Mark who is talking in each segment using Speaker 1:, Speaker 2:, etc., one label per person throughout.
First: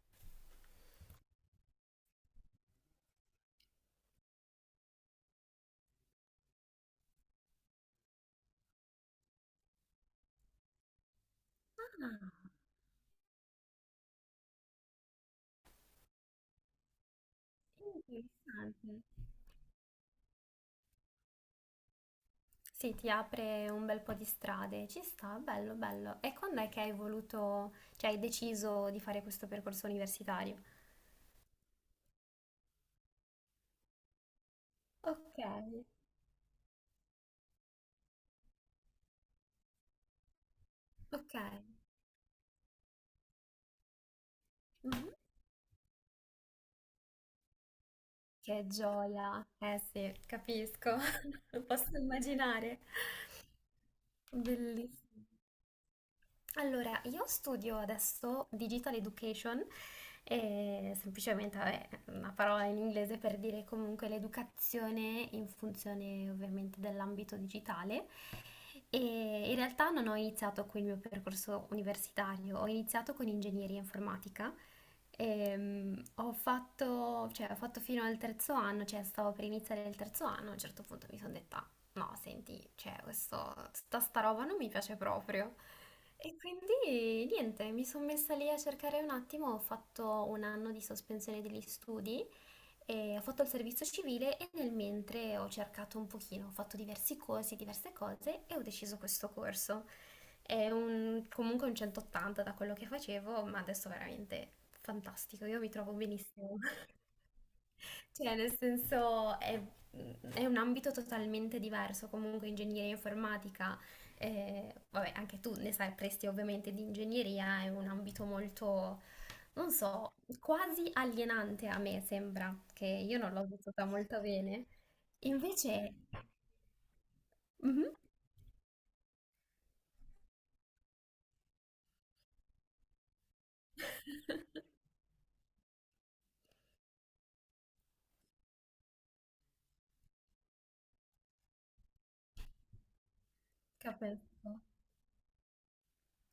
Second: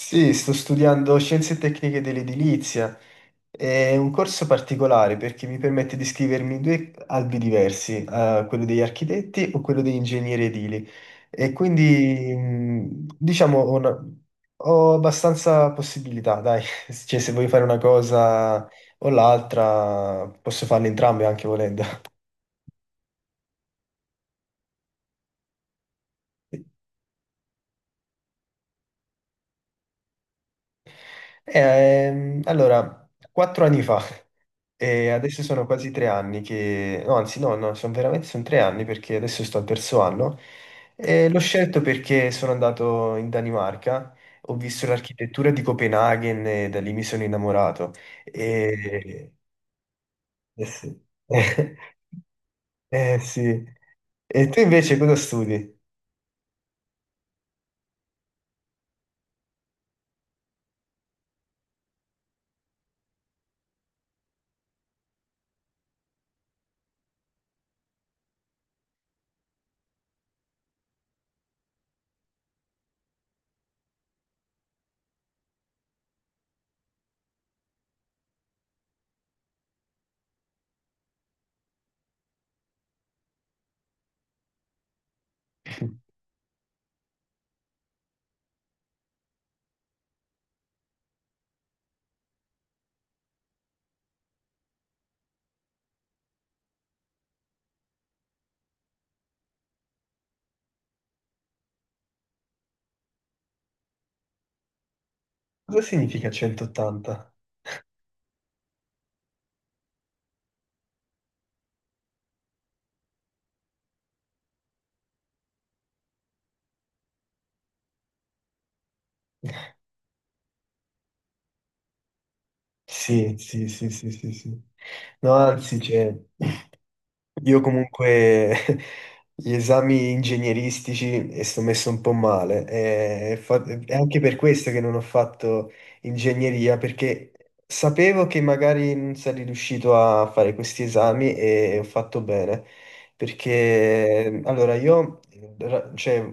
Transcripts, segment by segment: Speaker 1: Sì, sto studiando Scienze Tecniche dell'Edilizia. È un corso particolare perché mi permette di iscrivermi in due albi diversi, quello degli architetti o quello degli ingegneri edili. E
Speaker 2: Ah,
Speaker 1: quindi, diciamo, ho, ho abbastanza possibilità, dai. Cioè, se vuoi fare una cosa
Speaker 2: interessante.
Speaker 1: o l'altra, posso farle entrambe anche volendo.
Speaker 2: Sì, ti apre un bel po' di strade, ci sta, bello, bello. E quando è che hai voluto, cioè hai deciso di fare questo percorso universitario?
Speaker 1: Allora, quattro anni fa, e
Speaker 2: Ok,
Speaker 1: adesso sono quasi tre anni che, no, anzi no, no, sono veramente sono tre anni perché adesso sto al terzo anno. E
Speaker 2: ok.
Speaker 1: l'ho scelto perché sono andato in Danimarca, ho visto
Speaker 2: Mhm.
Speaker 1: l'architettura di Copenaghen e da lì mi sono innamorato.
Speaker 2: Che
Speaker 1: E...
Speaker 2: gioia. Eh sì,
Speaker 1: Eh
Speaker 2: capisco,
Speaker 1: sì.
Speaker 2: lo posso immaginare.
Speaker 1: Eh sì. E tu invece cosa
Speaker 2: Bellissimo.
Speaker 1: studi?
Speaker 2: Allora, io studio adesso Digital Education, e semplicemente vabbè, una parola in inglese per dire comunque l'educazione in funzione ovviamente dell'ambito digitale. E in realtà non ho iniziato con il mio percorso universitario, ho iniziato con ingegneria informatica. Cioè, ho fatto fino al terzo anno, cioè stavo per iniziare il terzo anno, a un certo punto mi sono detta no, senti, cioè, questo, tutta sta roba non mi piace proprio. E quindi niente, mi sono messa lì a cercare un attimo, ho fatto un anno di sospensione degli studi e ho fatto il servizio civile e nel mentre ho cercato un pochino, ho fatto diversi corsi, diverse cose e ho deciso questo corso. Comunque un 180 da quello che facevo, ma adesso veramente fantastico, io mi
Speaker 1: Cosa
Speaker 2: trovo
Speaker 1: significa
Speaker 2: benissimo.
Speaker 1: 180?
Speaker 2: Cioè, nel senso è un ambito totalmente diverso, comunque ingegneria informatica, vabbè, anche tu ne sai presti ovviamente di ingegneria, è un ambito molto, non so, quasi alienante a me sembra, che io non
Speaker 1: Sì,
Speaker 2: l'ho
Speaker 1: sì,
Speaker 2: vissuta
Speaker 1: sì, sì,
Speaker 2: molto
Speaker 1: sì, sì.
Speaker 2: bene.
Speaker 1: No, anzi,
Speaker 2: Invece...
Speaker 1: c'è. Io
Speaker 2: Mhm.
Speaker 1: comunque gli esami ingegneristici e sto messo un po' male. È anche per questo che non ho fatto ingegneria, perché sapevo che magari non sarei riuscito a fare questi esami e ho fatto bene. Perché
Speaker 2: Capisco.
Speaker 1: allora io cioè,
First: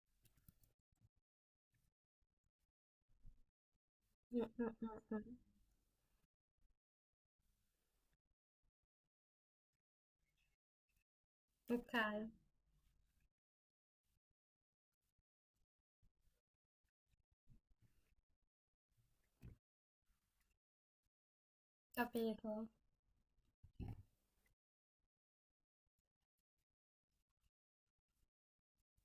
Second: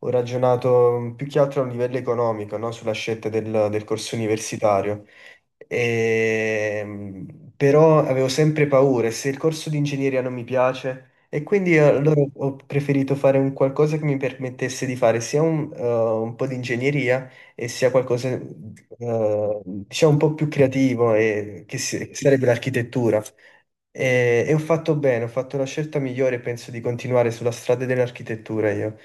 Speaker 1: ho ragionato più che altro a un livello economico, no? Sulla scelta del corso
Speaker 2: Mm, mm, mm,
Speaker 1: universitario.
Speaker 2: mm.
Speaker 1: Però avevo sempre paura se il corso di ingegneria non mi piace e quindi
Speaker 2: Ok,
Speaker 1: allora ho preferito fare un qualcosa che mi permettesse di fare sia un po' di ingegneria e sia qualcosa diciamo un po' più creativo che sarebbe
Speaker 2: capito.
Speaker 1: l'architettura. E ho fatto bene, ho fatto la scelta migliore e penso di continuare sulla strada dell'architettura io.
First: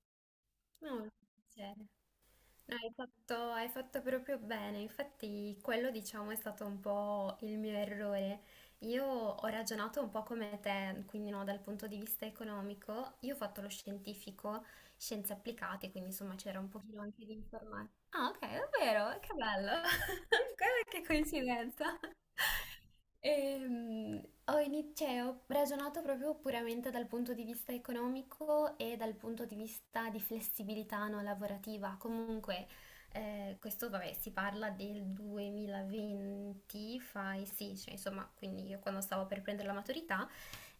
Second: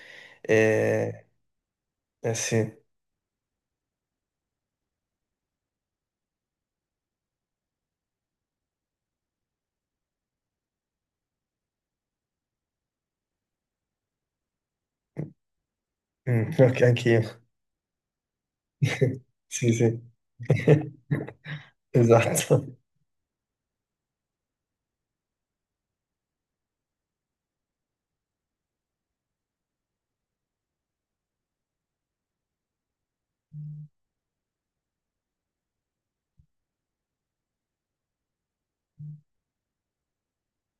Speaker 2: No, non
Speaker 1: Eh,
Speaker 2: c'è.
Speaker 1: eh sì.
Speaker 2: Hai fatto proprio bene, infatti quello diciamo è stato un po' il mio errore. Io ho ragionato un po' come te, quindi no, dal punto di vista economico, io ho fatto lo scientifico, scienze applicate, quindi insomma
Speaker 1: Mm,
Speaker 2: c'era un
Speaker 1: ok,
Speaker 2: pochino
Speaker 1: anch'io.
Speaker 2: anche di informatica. Ah, ok, davvero? Che
Speaker 1: Sì,
Speaker 2: bello!
Speaker 1: sì.
Speaker 2: Guarda che coincidenza.
Speaker 1: Esatto.
Speaker 2: Cioè, ho ragionato proprio puramente dal punto di vista economico e dal punto di vista di flessibilità no, lavorativa. Comunque, questo vabbè, si parla del 2020, fai sì, cioè, insomma, quindi io quando stavo per prendere la maturità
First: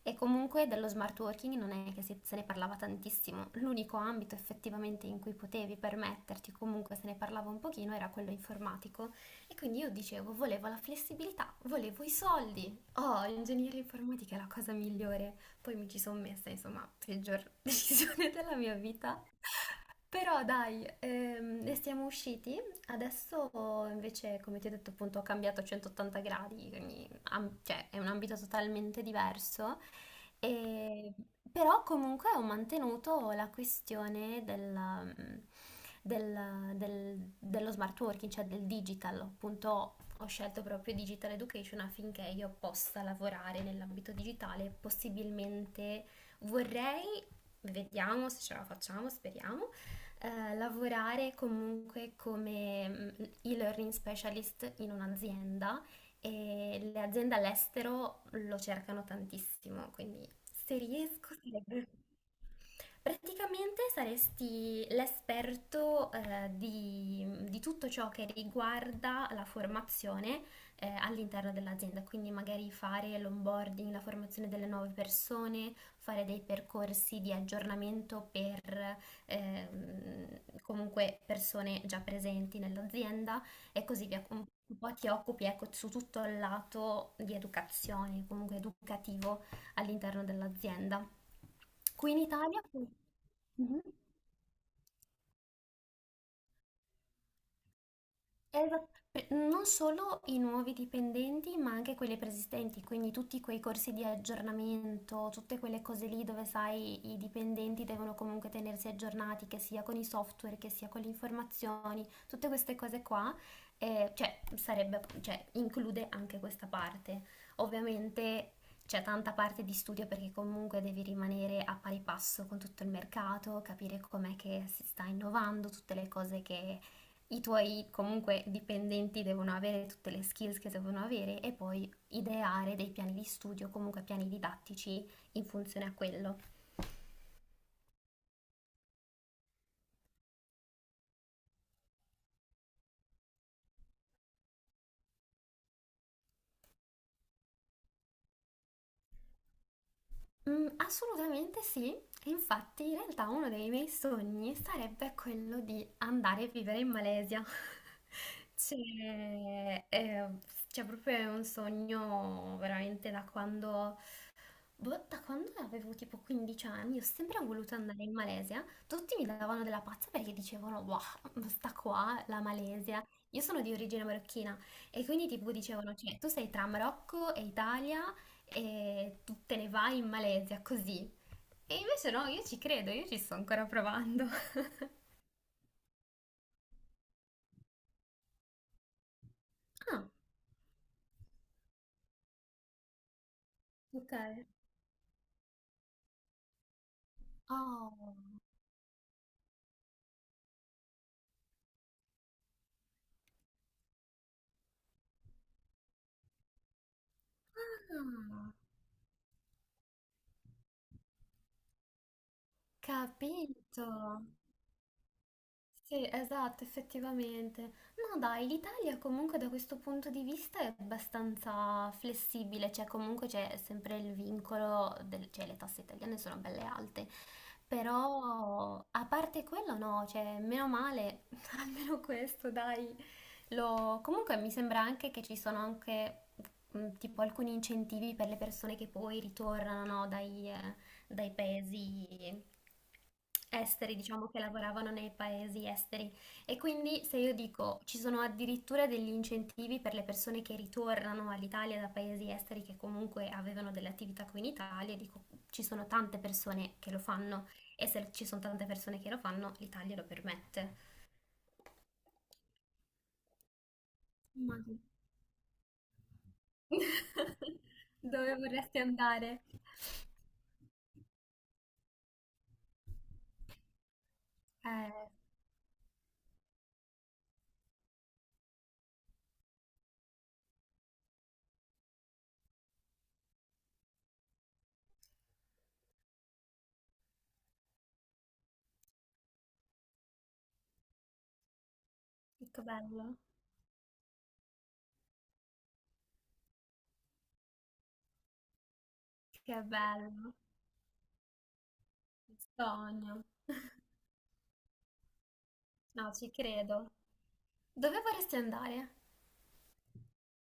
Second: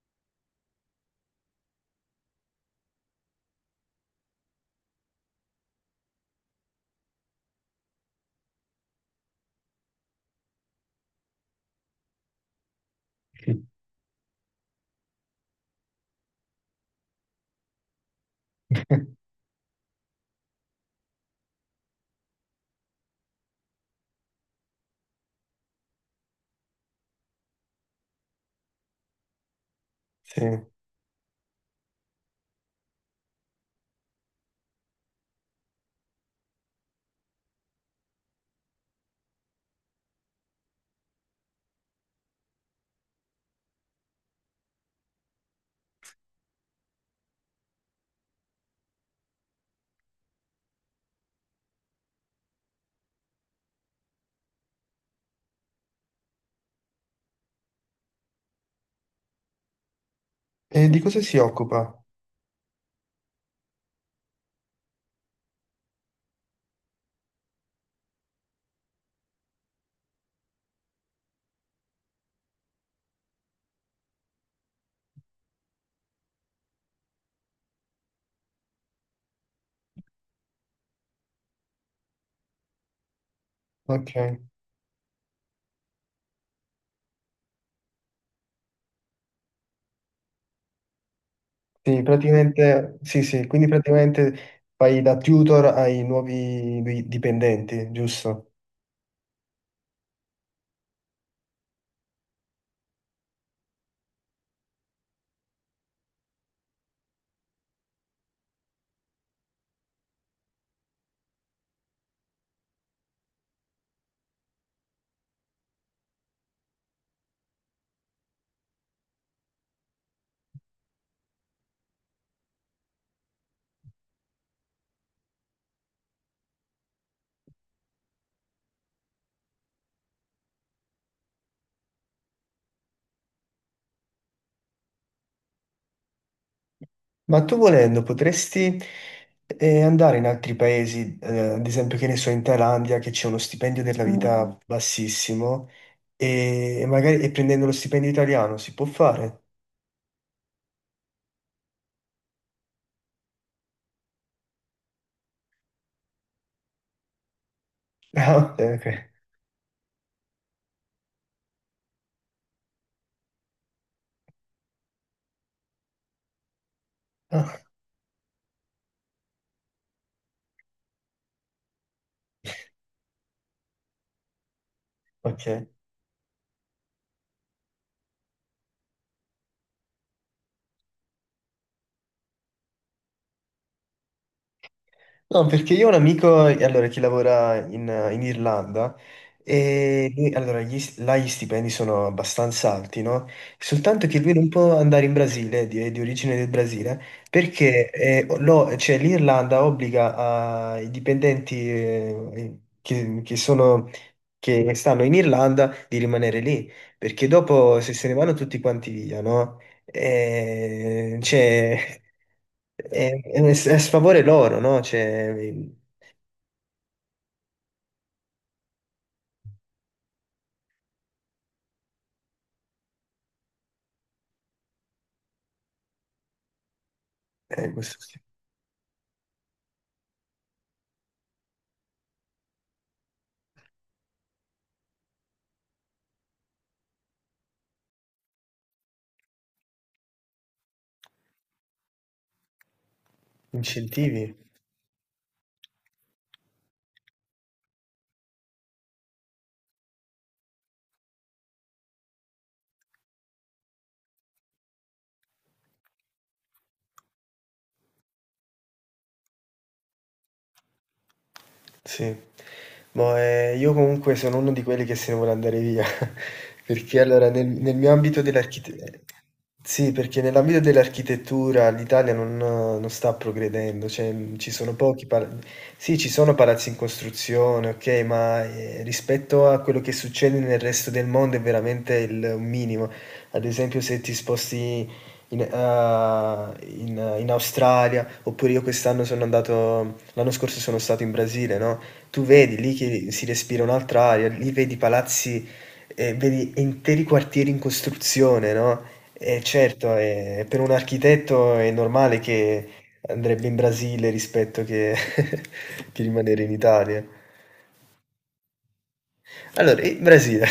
Speaker 2: e comunque dello smart working non è che se ne parlava tantissimo, l'unico ambito effettivamente in cui potevi permetterti, comunque se ne parlava un pochino, era quello informatico. E quindi io dicevo, volevo la flessibilità, volevo i soldi. Oh, ingegneria informatica è la cosa migliore. Poi mi ci sono messa, insomma, peggior decisione della mia vita. Però dai, ne siamo usciti. Adesso invece, come ti ho detto, appunto, ho cambiato a 180 gradi, quindi cioè, è un ambito totalmente diverso.
Speaker 1: Sì.
Speaker 2: E- Però comunque ho mantenuto la questione dello smart working, cioè del digital. Appunto, ho scelto proprio digital education affinché io possa lavorare nell'ambito digitale, possibilmente vorrei, vediamo se ce la facciamo, speriamo lavorare comunque come e-learning specialist in un'azienda e le aziende all'estero lo cercano tantissimo, quindi se
Speaker 1: E di cosa
Speaker 2: riesco
Speaker 1: si occupa?
Speaker 2: sarebbe... Praticamente saresti l'esperto di tutto ciò che riguarda la formazione all'interno dell'azienda, quindi magari fare l'onboarding, la formazione delle nuove persone, fare dei percorsi di aggiornamento per comunque persone già presenti nell'azienda e così
Speaker 1: Ok.
Speaker 2: via. Un po' ti occupi, ecco, su tutto il lato di educazione, comunque educativo all'interno dell'azienda.
Speaker 1: Sì,
Speaker 2: Qui in Italia...
Speaker 1: praticamente, sì, sì, quindi
Speaker 2: Mhm.
Speaker 1: praticamente fai da tutor ai nuovi dipendenti, giusto?
Speaker 2: Non solo i nuovi dipendenti, ma anche quelli preesistenti, quindi tutti quei corsi di aggiornamento, tutte quelle cose lì dove sai i dipendenti devono comunque tenersi aggiornati, che sia con i software, che sia con le informazioni, tutte queste cose qua, cioè, sarebbe, cioè, include anche questa parte. Ovviamente c'è tanta parte di studio perché comunque devi rimanere a pari passo con tutto il mercato, capire com'è che si sta innovando, tutte le cose che i tuoi comunque dipendenti devono avere tutte le skills che devono avere e poi ideare dei piani di studio, comunque piani didattici in funzione a quello.
Speaker 1: Ma tu volendo potresti andare in altri paesi, ad esempio, che ne so, in Thailandia, che c'è uno stipendio della Mm. vita bassissimo, e magari e prendendo lo stipendio italiano si può fare?
Speaker 2: Mm, assolutamente sì, e infatti in realtà uno dei miei sogni sarebbe quello di andare a vivere in Malesia.
Speaker 1: Ah, ok. Ok.
Speaker 2: C'è, eh, c'è proprio un sogno veramente da quando boh, da quando avevo tipo 15 anni, ho sempre
Speaker 1: Ah,
Speaker 2: voluto andare in Malesia. Tutti mi davano della pazza perché dicevano, wow, sta qua la Malesia. Io sono di origine marocchina e quindi tipo
Speaker 1: ok.
Speaker 2: dicevano, cioè, tu sei tra Marocco e Italia e tu te ne vai in Malesia così. E invece no, io ci credo, io ci sto ancora provando.
Speaker 1: No, perché io ho un amico, allora, che lavora in Irlanda
Speaker 2: Ah,
Speaker 1: allora, gli, là gli stipendi sono abbastanza alti, no? Soltanto
Speaker 2: ok.
Speaker 1: che lui non può andare in Brasile, di origine del Brasile, perché
Speaker 2: Oh,
Speaker 1: cioè, l'Irlanda obbliga ai dipendenti che sono, che stanno in Irlanda di rimanere lì, perché dopo se se ne vanno
Speaker 2: ah,
Speaker 1: tutti quanti via, no? Cioè, è è a
Speaker 2: capito.
Speaker 1: sfavore loro, no? Cioè,
Speaker 2: Sì, esatto, effettivamente. No, dai, l'Italia comunque da questo punto di vista è abbastanza flessibile, cioè comunque c'è sempre il vincolo, cioè le tasse italiane sono belle alte,
Speaker 1: questi
Speaker 2: però a parte quello no, cioè meno male, almeno questo dai. Comunque mi sembra anche che ci sono anche tipo alcuni incentivi per le persone che poi ritornano no, dai, dai paesi esteri, diciamo
Speaker 1: incentivi.
Speaker 2: che lavoravano nei paesi esteri. E quindi se io dico ci sono addirittura degli incentivi per le persone che ritornano all'Italia da paesi esteri che comunque avevano delle attività qui in Italia, dico ci sono tante persone che lo fanno. E se ci sono tante persone che lo fanno, l'Italia lo permette.
Speaker 1: Sì. Boh, io comunque sono uno di
Speaker 2: Immagino.
Speaker 1: quelli che se ne vuole andare via, perché allora nel mio ambito
Speaker 2: Dove
Speaker 1: dell'archite
Speaker 2: vorresti andare?
Speaker 1: sì, perché nell'ambito dell'architettura l'Italia non sta progredendo, cioè, ci sono pochi
Speaker 2: Eh,
Speaker 1: pala sì, ci sono palazzi in costruzione, okay, ma, rispetto a quello che succede nel resto del mondo è veramente il un minimo. Ad esempio se ti sposti in Australia, oppure io quest'anno sono andato, l'anno scorso sono stato in Brasile, no? Tu vedi
Speaker 2: che
Speaker 1: lì
Speaker 2: bello,
Speaker 1: che si respira un'altra aria, lì vedi palazzi, vedi interi quartieri in costruzione, no? E
Speaker 2: che
Speaker 1: certo,
Speaker 2: bello,
Speaker 1: per un architetto è normale
Speaker 2: il
Speaker 1: che
Speaker 2: sogno.
Speaker 1: andrebbe in Brasile rispetto che, che
Speaker 2: No, ci
Speaker 1: rimanere in
Speaker 2: credo.
Speaker 1: Italia.
Speaker 2: Dove vorresti andare?
Speaker 1: Allora, il Brasile,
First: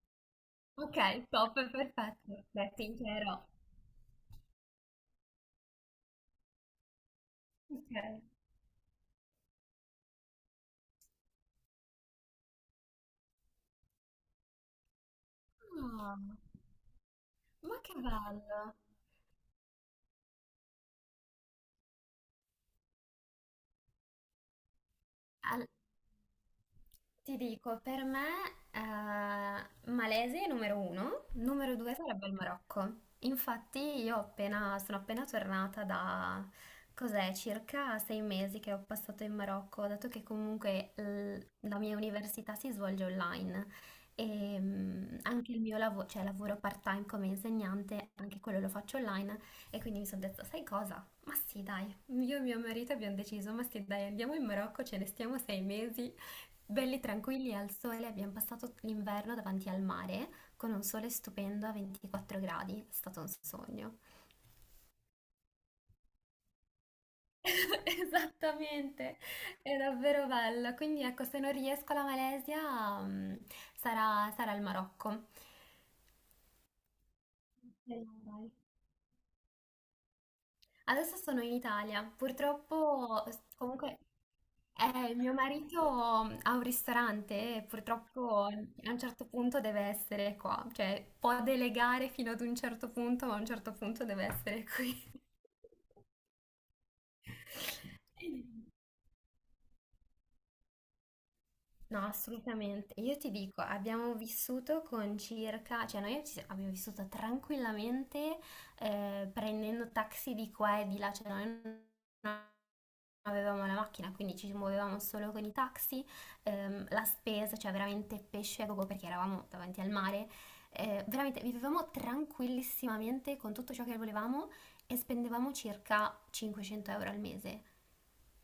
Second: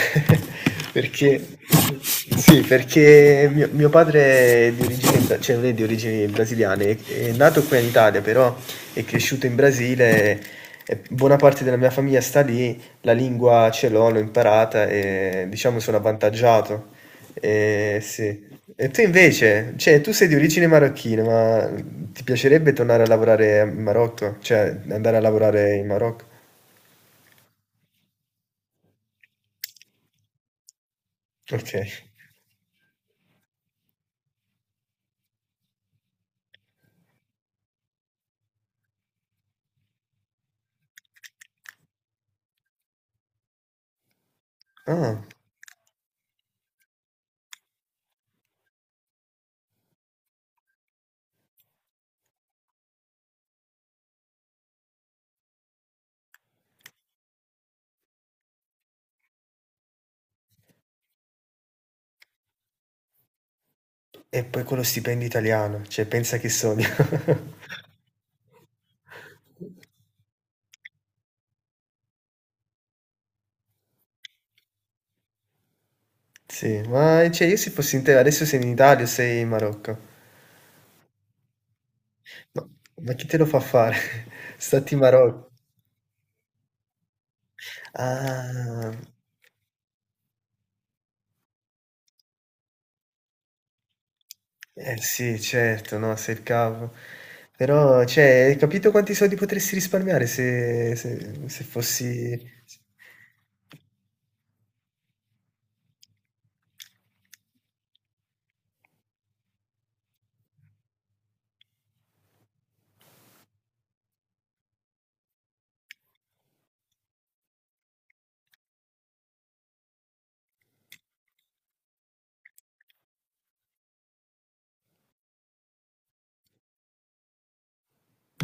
Speaker 2: Ok,
Speaker 1: perché,
Speaker 2: top, perfetto.
Speaker 1: sì,
Speaker 2: Beh, ti chiederò.
Speaker 1: perché mio padre è di origini, cioè non è di origini brasiliane, è nato qui in Italia,
Speaker 2: Ok.
Speaker 1: però è cresciuto in Brasile, e buona parte della mia famiglia sta lì, la lingua ce l'ho, l'ho imparata e diciamo sono
Speaker 2: Ah,
Speaker 1: avvantaggiato.
Speaker 2: ma che
Speaker 1: E, sì.
Speaker 2: bello.
Speaker 1: E tu invece, cioè tu sei di origine marocchina, ma ti piacerebbe tornare a lavorare in Marocco? Cioè andare a
Speaker 2: Al-
Speaker 1: lavorare in Marocco?
Speaker 2: Ti dico, per me Malesia è numero uno,
Speaker 1: Ok.
Speaker 2: numero due sarebbe il Marocco. Infatti io sono appena tornata da, cos'è, circa 6 mesi che ho passato in Marocco, dato che comunque la mia università si svolge online e
Speaker 1: Ah.
Speaker 2: anche il mio lavoro, cioè lavoro part-time come insegnante, anche quello lo faccio online e quindi mi sono detta, sai cosa? Ma sì, dai, io e mio marito abbiamo deciso, ma sì, dai, andiamo in Marocco, ce ne stiamo 6 mesi. Belli tranquilli al sole, abbiamo passato l'inverno davanti al mare con un sole stupendo a 24 gradi, è stato un sogno.
Speaker 1: E poi quello stipendio italiano, cioè pensa che sogno.
Speaker 2: Esattamente, è davvero bello. Quindi ecco, se non riesco alla Malesia, sarà il Marocco.
Speaker 1: Sì, ma cioè io se fossi in te,
Speaker 2: Speriamo,
Speaker 1: adesso
Speaker 2: dai.
Speaker 1: sei in Italia o sei in Marocco?
Speaker 2: Adesso sono in Italia.
Speaker 1: Ma, ma
Speaker 2: Purtroppo,
Speaker 1: chi te lo fa fare?
Speaker 2: comunque,
Speaker 1: Stati in
Speaker 2: mio
Speaker 1: Marocco.
Speaker 2: marito ha un ristorante e purtroppo a
Speaker 1: Ah,
Speaker 2: un certo punto deve essere qua. Cioè, può delegare fino ad un certo punto, ma a un certo punto deve essere
Speaker 1: eh
Speaker 2: qui.
Speaker 1: sì, certo, no, sei il capo. Però, cioè, hai capito quanti soldi potresti risparmiare se
Speaker 2: No,
Speaker 1: fossi...
Speaker 2: assolutamente. Io ti dico, abbiamo vissuto con circa, cioè noi abbiamo vissuto tranquillamente prendendo taxi di qua e di là, cioè noi non avevamo la macchina, quindi ci muovevamo solo con i taxi, la spesa, cioè veramente pesce a gogo perché eravamo davanti al mare, veramente vivevamo tranquillissimamente con tutto ciò che volevamo e spendevamo circa 500 euro al mese.